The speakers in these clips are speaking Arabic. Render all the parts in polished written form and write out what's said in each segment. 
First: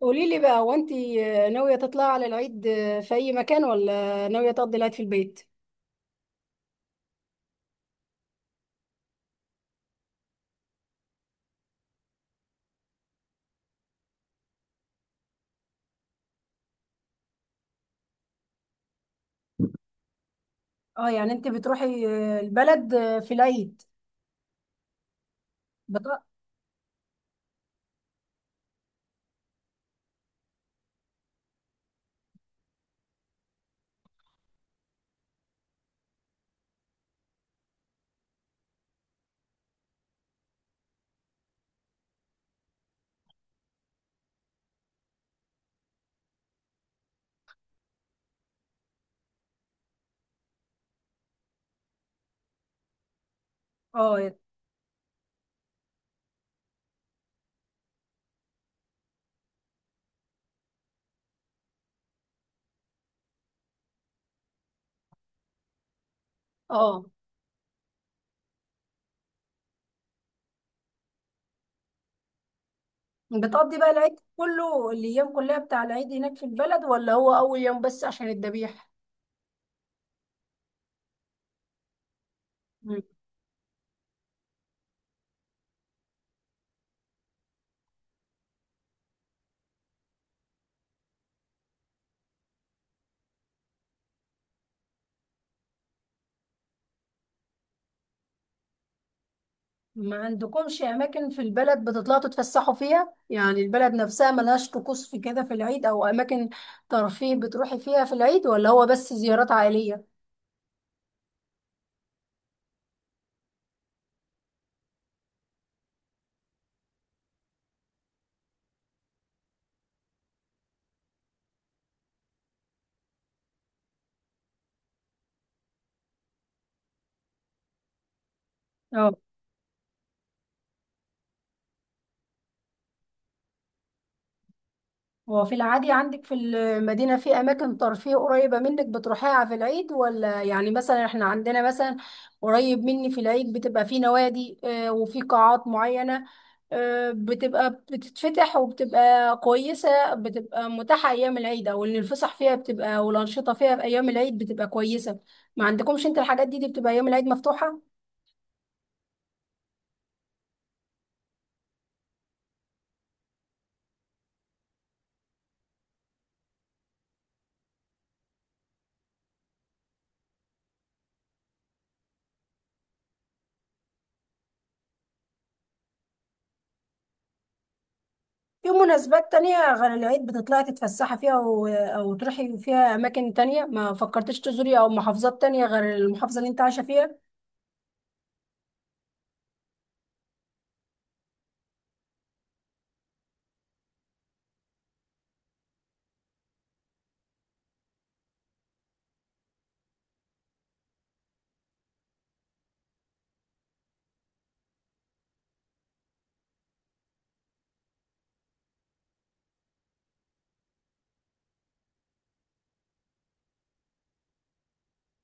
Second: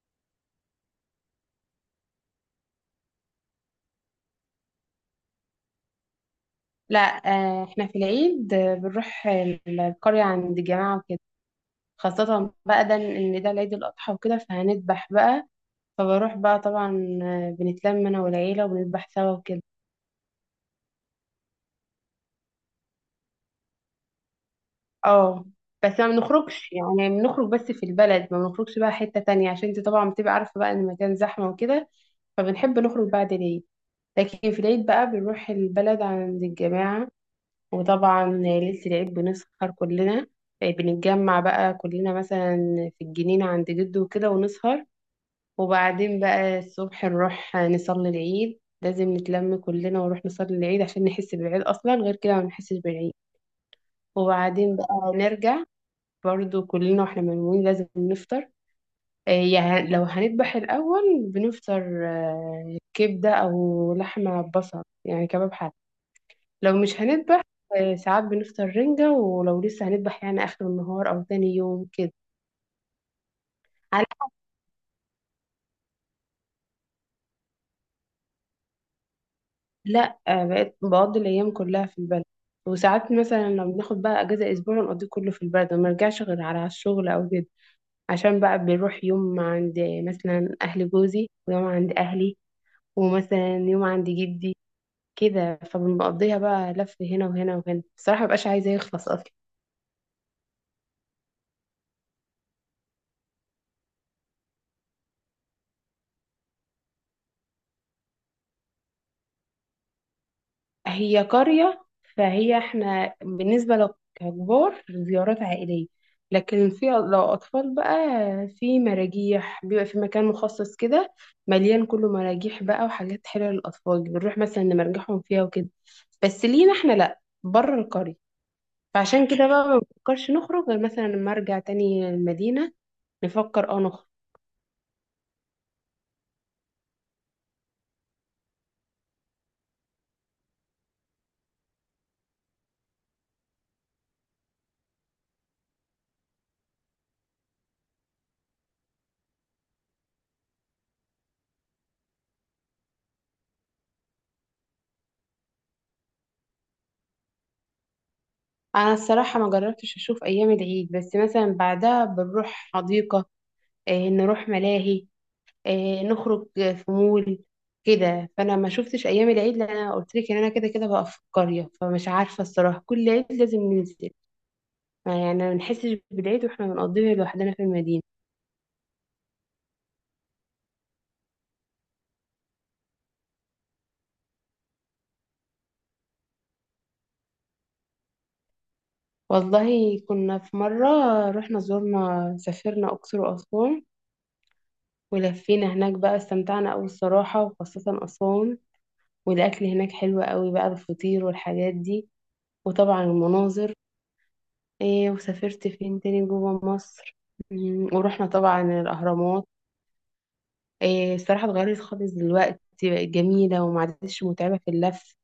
قولي لي بقى، هو انت ناوية تطلعي على العيد في أي مكان، ولا ناوية تقضي العيد في البيت؟ لا، آه، احنا في العيد بنروح القرية عند الجماعة وكده. خاصة بقى ده ان ده العيد الأضحى وكده فهنذبح بقى. فبروح بقى طبعا، بنتلم انا والعيلة وبنذبح سوا وكده. اه، يعني انت بتروحي البلد في العيد اه، بس ما بت... بنخرجش يعني بنخرج بس في البلد، ما بنخرجش بقى حتة تانية عشان انت طبعا بتبقى عارفة بقى ان المكان زحمة وكده. فبنحب نخرج بعد العيد. لكن في العيد بقى بنروح البلد عند الجماعة. وطبعا ليلة العيد بنسهر كلنا، بنتجمع بقى كلنا مثلا في الجنينة عند جده وكده ونسهر. وبعدين بقى الصبح نروح نصلي العيد، لازم نتلم كلنا ونروح نصلي العيد عشان نحس بالعيد، أصلا غير كده ما بنحسش بالعيد. اه، وبعدين بقى نرجع برضو كلنا، واحنا مجموعين لازم نفطر، يعني لو هنذبح الأول بنفطر كبدة أو لحمة بصل يعني كباب حلال. لو مش اه، هنذبح، ساعات بنفطر رنجة، ولو لسه هنذبح يعني آخر النهار أو تاني يوم كده. بتقضي بقى على العيد كله الايام كلها بتاع العيد هناك في البلد، ولا هو اول يوم بس عشان الذبيح؟ لا، بقيت بقضي الأيام كلها في البلد. مم. وساعات مثلا لو بناخد بقى أجازة أسبوع نقضيه كله في البلد، وما نرجعش غير على الشغل أو كده. عشان بقى بنروح يوم عند مثلا أهل جوزي، ويوم عند أهلي، ومثلا يوم عند جدي كده، فبنقضيها بقى لف هنا وهنا وهنا، بصراحة مبقاش عايزة يخلص أصلا. ما عندكمش اماكن في البلد بتطلعوا تتفسحوا فيها؟ يعني البلد نفسها ملهاش طقوس في كده في العيد او اماكن ترفيه بتروحي فيها في العيد، ولا هو بس زيارات عائلية؟ هي قرية، فهي احنا بالنسبة لو ككبار زيارات عائلية. لكن في لو أطفال بقى، في مراجيح، بيبقى في مكان مخصص كده مليان كله مراجيح بقى وحاجات حلوة للأطفال، بنروح مثلا نمرجحهم فيها وكده. بس لينا احنا لأ بره القرية. اه، فعشان كده بقى ما بنفكرش نخرج غير مثلا لما أرجع تاني المدينة نفكر نخرج. هو في العادي عندك في المدينة في أماكن ترفيه قريبة منك بتروحيها في العيد، ولا يعني مثلا احنا عندنا مثلا قريب مني في العيد بتبقى في نوادي وفي قاعات معينة بتبقى بتتفتح وبتبقى كويسة، بتبقى متاحة أيام العيد، أو إن الفسح فيها بتبقى والأنشطة فيها في أيام العيد بتبقى كويسة؟ ما عندكمش أنت الحاجات دي بتبقى أيام العيد مفتوحة؟ أنا الصراحة ما جربتش أشوف أيام العيد، بس مثلا بعدها بنروح حديقة، اه، نروح ملاهي، نخرج في مول كده. فانا ما شفتش ايام العيد لان انا قلت لك ان انا كده كده بقى في القريه، فمش عارفه الصراحه كل عيد لازم ننزل. ما يعني ما بنحسش بالعيد واحنا بنقضيه لوحدنا في المدينه. في مناسبات تانية غير العيد بتطلعي تتفسحي فيها أو تروحي فيها أماكن تانية؟ ما فكرتش تزوري أو محافظات تانية غير المحافظة اللي أنت عايشة فيها؟ والله كنا في مره، رحنا زرنا سافرنا اقصر واسوان. ولفينا هناك بقى، استمتعنا قوي الصراحه وخاصه اسوان. والاكل هناك حلو قوي بقى، الفطير والحاجات دي، وطبعا المناظر. إيه وسافرت فين تاني جوه مصر؟ ورحنا طبعا الاهرامات. إيه الصراحة اتغيرت خالص دلوقتي، بقت جميلة وما عادتش متعبة في اللف.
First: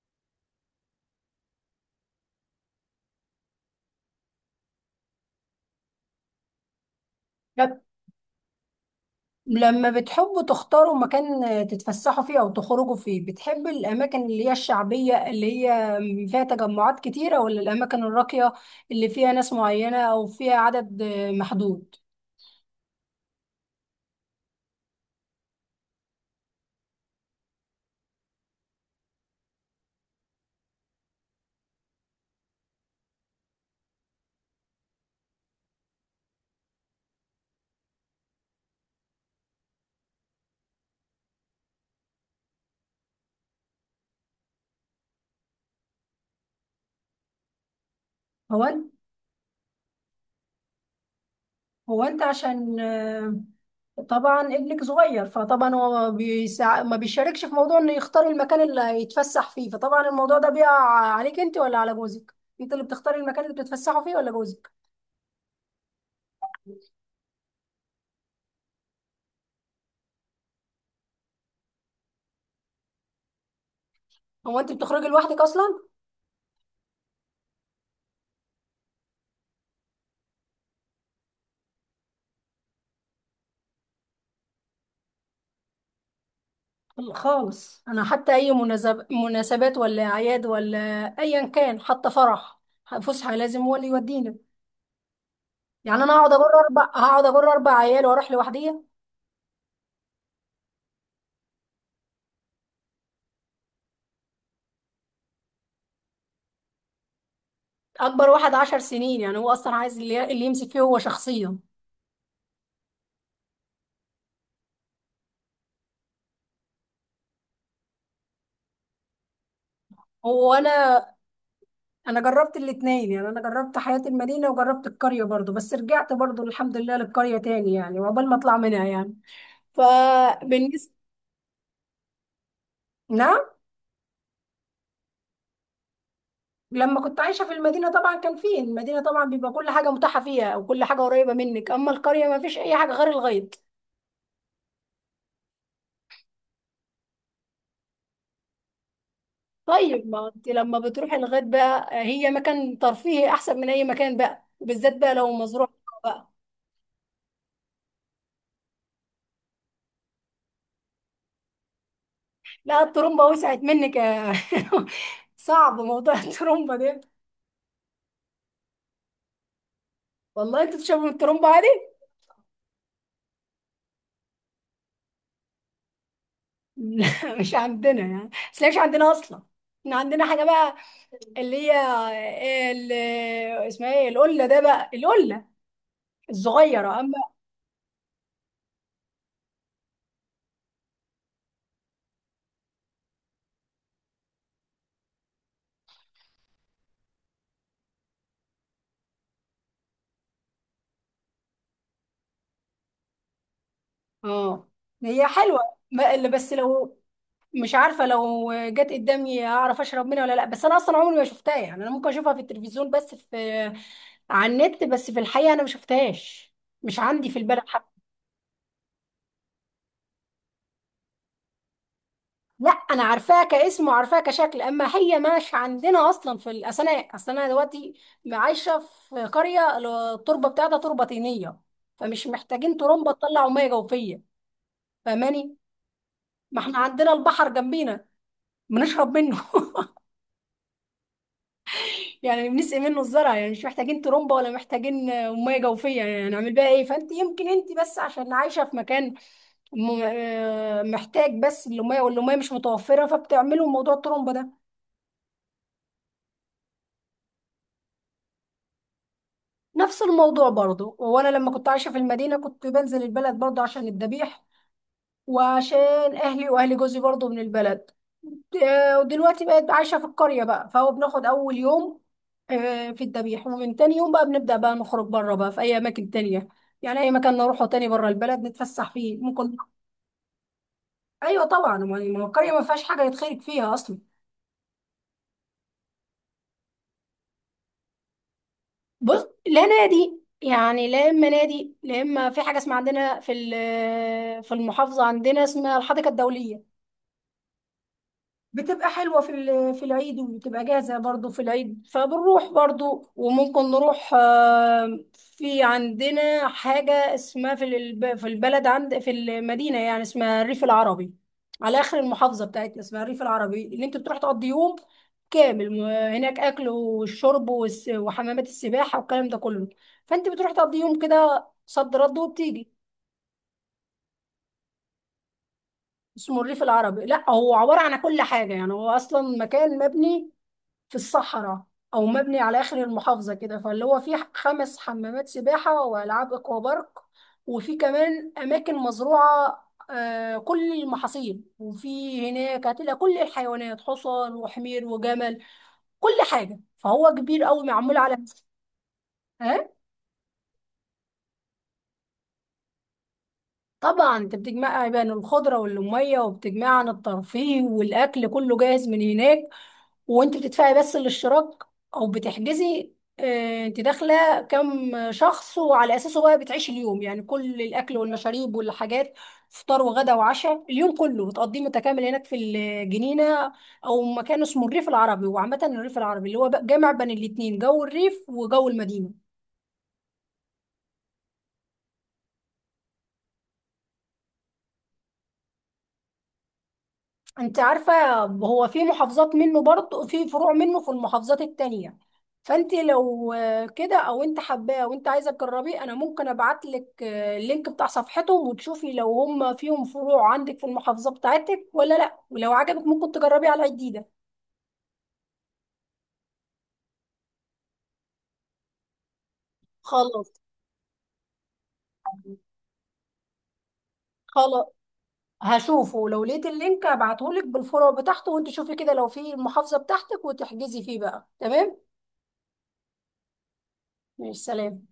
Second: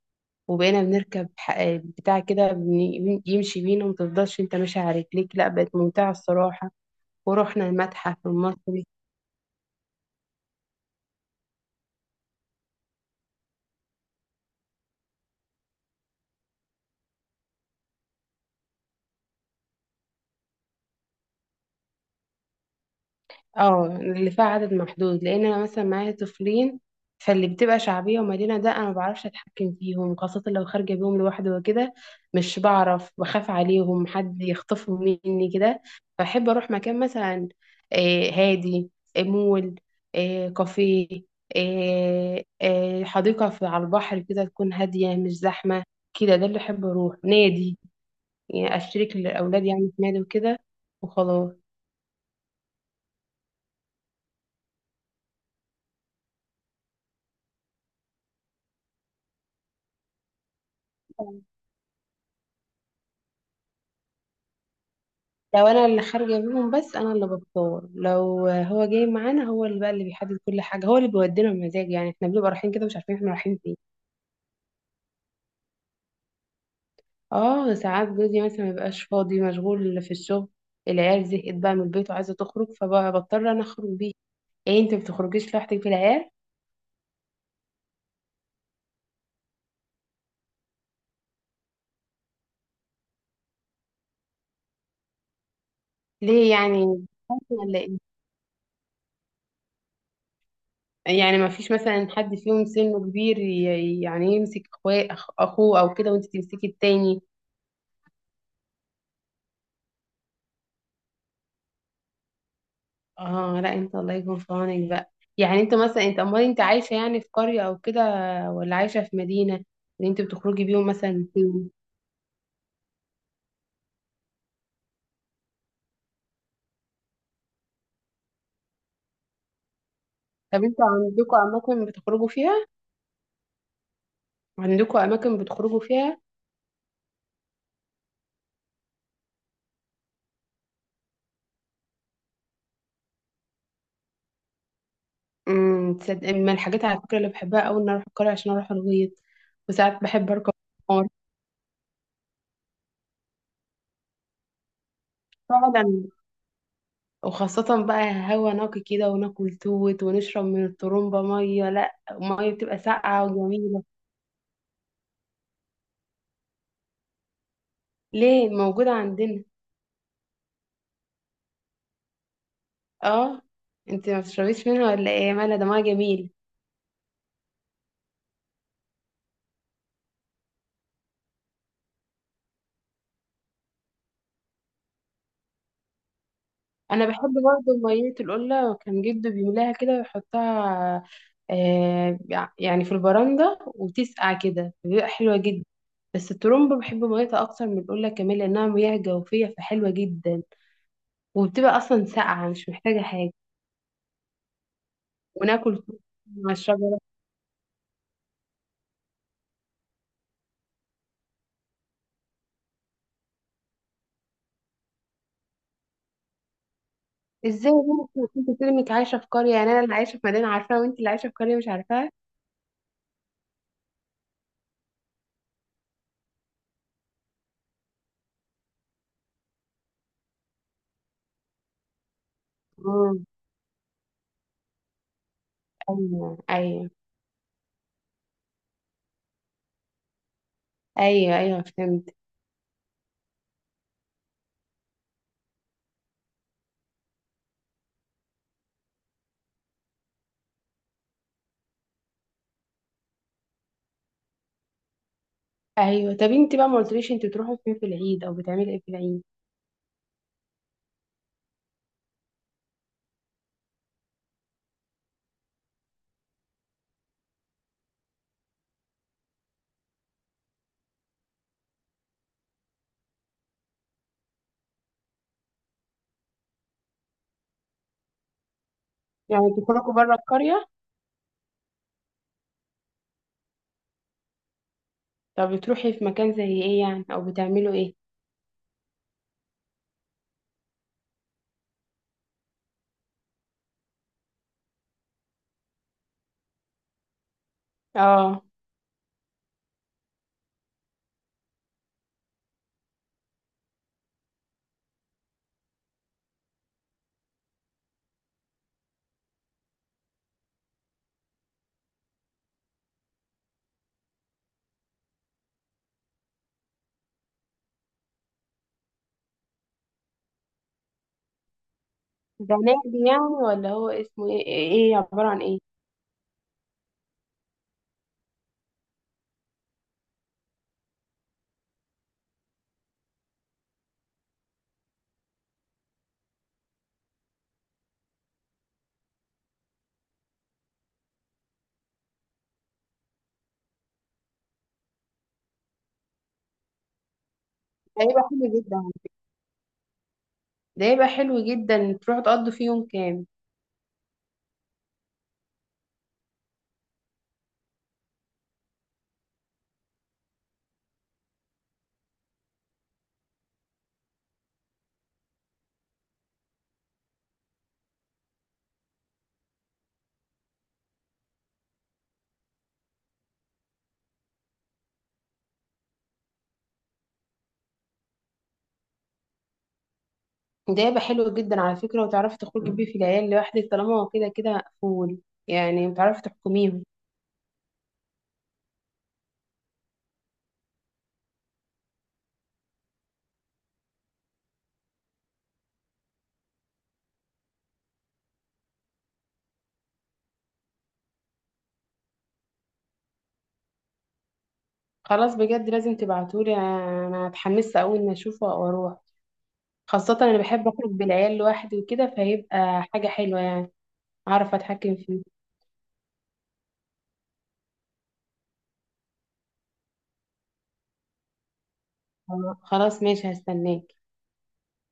وبقينا بنركب بتاع كده يمشي بينا ومتفضلش انت ماشي على رجليك. لا، بقت ممتعة الصراحة. ورحنا لب- المتحف المصري. لما بتحبوا تختاروا مكان تتفسحوا فيه أو تخرجوا فيه، بتحب الأماكن اللي هي الشعبية اللي هي فيها تجمعات كتيرة، ولا الأماكن الراقية اللي فيها ناس معينة أو فيها عدد محدود؟ اه، اللي فيها عدد محدود لان انا مثلا معايا طفلين. فاللي بتبقى شعبيه ومدينه ده انا ما بعرفش اتحكم فيهم، خاصه لو خارجه بيهم لوحدي وكده. مش بعرف، بخاف عليهم حد يخطفهم مني كده. فاحب اروح مكان مثلا هادي، مول، كافيه، حديقه في على البحر كده تكون هاديه مش زحمه كده. ده اللي احب، اروح نادي يعني، هو اشترك لاولادي يعني في نادي وكده وخلاص. هو انت عشان طبعا ابنك صغير، فطبعا هو ما بيشاركش في موضوع انه يختار المكان اللي هيتفسح فيه، فطبعا الموضوع ده بيقع عليك انت ولا على جوزك؟ انت اللي بتختاري المكان اللي بتتفسحوا فيه ولا جوزك؟ لو انا اللي خارجه بيهم. بس انا اللي بتصور لو هو جاي معانا، هو اللي بقى اللي بيحدد كل حاجه، هو اللي بيودينا بمزاج. يعني احنا بنبقى رايحين كده مش عارفين احنا رايحين فين. هو انت بتخرجي لوحدك اصلا؟ اه، ساعات جوزي مثلا ما بيبقاش فاضي، مشغول في الشغل. العيال زهقت بقى من البيت وعايزه تخرج، فبضطر انا اخرج بيه. ايه، انت ما بتخرجيش لوحدك بالعيال؟ لا خالص، انا حتى اي مناسبات ولا اعياد ولا ايا كان، حتى فرح فسحه لازم هو اللي يودينا. يعني انا ليه يعني؟ هقعد اجر اربع ولا ايه؟ عيال واروح لوحدي؟ يعني ما فيش مثلا حد فيهم سنه كبير يعني يمسك اخوه اخوه او كده وانت تمسكي التاني؟ اكبر واحد 10 سنين، يعني هو اصلا عايز اللي يمسك فيه هو شخصيا. اه، لا، انت الله يكون في عونك بقى. يعني انت امال انت عايشه يعني في قريه او كده، ولا عايشه في مدينه؟ اللي انت هو بتخرجي بيهم انا مثلا فين؟ انا جربت الاتنين، يعني انا جربت حياة المدينة وجربت القرية برضو، بس رجعت برضو الحمد لله للقرية تاني يعني، وعقبال ما اطلع منها يعني، طب انتوا فبالنسبة. عندكم اماكن بتخرجوا فيها؟ نعم. عندكم اماكن بتخرجوا فيها؟ لما كنت عايشة في المدينة طبعا كان فيه، المدينة طبعا بيبقى كل حاجة متاحة فيها وكل حاجة قريبة منك، أما القرية ما فيش أي حاجة غير الغيط. تصدق من الحاجات على فكره اللي بحبها قوي ان اروح القريه عشان اروح الغيط. وساعات طيب، ما بحب أنت اركب لما قمر بتروحي الغيط بقى، هي مكان ترفيهي أحسن من أي مكان بقى، وبالذات بقى لو مزروع فعلا. بقى. وخاصه بقى هوا نقي كده، وناكل توت ونشرب من الطرمبه ميه، لا، ميه بتبقى لا، الترمبة ساقعه وسعت وجميله. منك يا. صعب موضوع الترمبة ده. ليه؟ موجوده عندنا. والله أنت تشربي من الترمبة عادي؟ اه، انت ما بتشربيش منها ولا ايه؟ يا مالها، دمها جميل. لا مش عندنا يعني، بس هي مش عندنا اصلا، احنا عندنا حاجه بقى، اللي هي ال- اسمها ايه، القله ده بقى، القله الصغيره انا اما. بحب برضه ميه القله، كان جده بيملاها كده ويحطها آه يعني في البرندة وتسقع كده بيبقى حلوة جدا. بس الترمبة بحب ميتها اكتر من القله كمان، لانها مياه جوفيه فحلوه جدا، وبتبقى اصلا ساقعه مش محتاجه حاجه. اه، هي حلوه. وناكل فول اللي بس مع لو الشجره. مش عارفه لو جت قدامي اعرف اشرب منها ولا لا، بس انا اصلا عمري ما شفتها، يعني انا ممكن اشوفها في التلفزيون بس، في على النت، بس في الحقيقه انا ما شفتهاش، مش عندي في البلد. ازاي ممكن انت تلمك عايشه في قريه؟ يعني انا اللي عايشه في مدينه عارفاها، وانت اللي عايشه في قريه مش عارفاها. لا، انا عارفاه كاسم وعارفاه كشكل، اما هي مش عندنا اصلا في اصل انا دلوقتي عايشه في قريه، التربه بتاعتها تربه طينيه، فمش محتاجين ترمبه مم. تطلع ميه جوفيه. فاهماني؟ ايوه، ما احنا ايوه. عندنا البحر جنبينا بنشرب منه. ايوه، ايوه، فهمت. يعني بنسقي منه الزرع، يعني مش محتاجين ترمبه ولا محتاجين ميه جوفيه، يعني هنعمل بيها ايه؟ فانت يمكن انت بس عشان عايشه في مكان محتاج بس الميه، والميه مش متوفره فبتعملوا موضوع الترمبه ده. ايوه، طب انت بقى ما قلتليش، انت بتروحوا فين في العيد او بتعملي ايه في العيد؟ نفس الموضوع برضو، وانا لما كنت عايشه في المدينه كنت بنزل البلد برضو عشان الذبيح، وعشان اهلي واهل جوزي برضو من البلد. ودلوقتي بقيت عايشه في القريه بقى، فهو بناخد اول يوم في الذبيح، ومن تاني يوم بقى بنبدا بقى نخرج بره بقى في اي اماكن تانية، يعني اي مكان نروحه تاني بره البلد نتفسح فيه يعني ممكن. بتخرجوا بره القريه؟ ايوه طبعا، ما هو القريه ما فيهاش حاجه يتخرج فيها اصلا. طب بتروحي في مكان زي ايه يعني، او بتعملوا ايه؟ بص، لا نادي يعني لا، اما نادي لا، اما في حاجه اسمها عندنا في في المحافظه عندنا، اسمها الحديقه الدوليه. اه، بتبقى حلوة في في العيد، وبتبقى جاهزة برضو في العيد فبنروح برضو، وممكن نروح في عندنا حاجة اسمها في في البلد عند في المدينة يعني، اسمها الريف العربي. على آخر المحافظة بتاعتنا اسمها الريف العربي، اللي انت بتروح تقضي يوم كامل هناك، أكل والشرب وحمامات السباحة والكلام ده كله. فانت بتروح تقضي يوم كده صد رد ده وبتيجي. نادي يعني، ولا هو اسمه ايه إيه عباره عن ايه؟ اسمه الريف العربي، لا هو عبارة عن كل حاجة، يعني هو أصلا مكان مبني في الصحراء او مبني على اخر المحافظه كده، فاللي هو فيه خمس حمامات سباحه والعاب اكوا بارك، وفي كمان اماكن مزروعه كل المحاصيل، وفي هناك هتلاقي كل الحيوانات، حصان وحمير وجمل كل حاجه، فهو كبير قوي معمول ده على. يبقى حلو جدا. ها؟ ده يبقى حلو جدا تروحوا تقضوا فيه يوم كامل. طبعا، انت بتجمع بين الخضره والميه، وبتجمع عن الترفيه والاكل كله جاهز من هناك، وانت بتدفعي بس الاشتراك او بتحجزي. انت داخله كام شخص، وعلى اساسه بقى بتعيشي اليوم يعني، كل الاكل والمشاريب والحاجات، فطار وغدا وعشاء، اليوم كله بتقضيه متكامل هناك في الجنينه، او مكان اسمه الريف العربي، وعامه الريف العربي اللي هو بقى جامع بين الاتنين، جو الريف وجو المدينه. ده يبقى حلو جدا على فكره. وتعرفي تخرجي بيه في العيال لوحدك طالما هو كده كده مقفول. يعني بتعرفي تحكميهم؟ انت عارفة، هو في محافظات منه برضه، في فروع منه في المحافظات التانية، فانت لو كده او انت حباه وانت عايزة تجربيه، انا ممكن ابعت لك اللينك بتاع صفحتهم، وتشوفي لو هم فيهم فروع عندك في المحافظة بتاعتك ولا لا، ولو عجبك ممكن تجربيه على جديدة. خلاص بجد، لازم تبعتولي، انا اتحمست اول ما اشوفه واروح. خاصة خلاص. أنا بحب أخرج بالعيال لوحدي وكده، فهيبقى حاجة حلوة يعني، أعرف خلاص، أتحكم فيه. هشوفه لو لقيت اللينك ابعته لك بالفروع بتاعته، وانت شوفي كده لو في المحافظة بتاعتك وتحجزي فيه بقى، تمام. خلاص ماشي، هستناك. ماشي، سلام.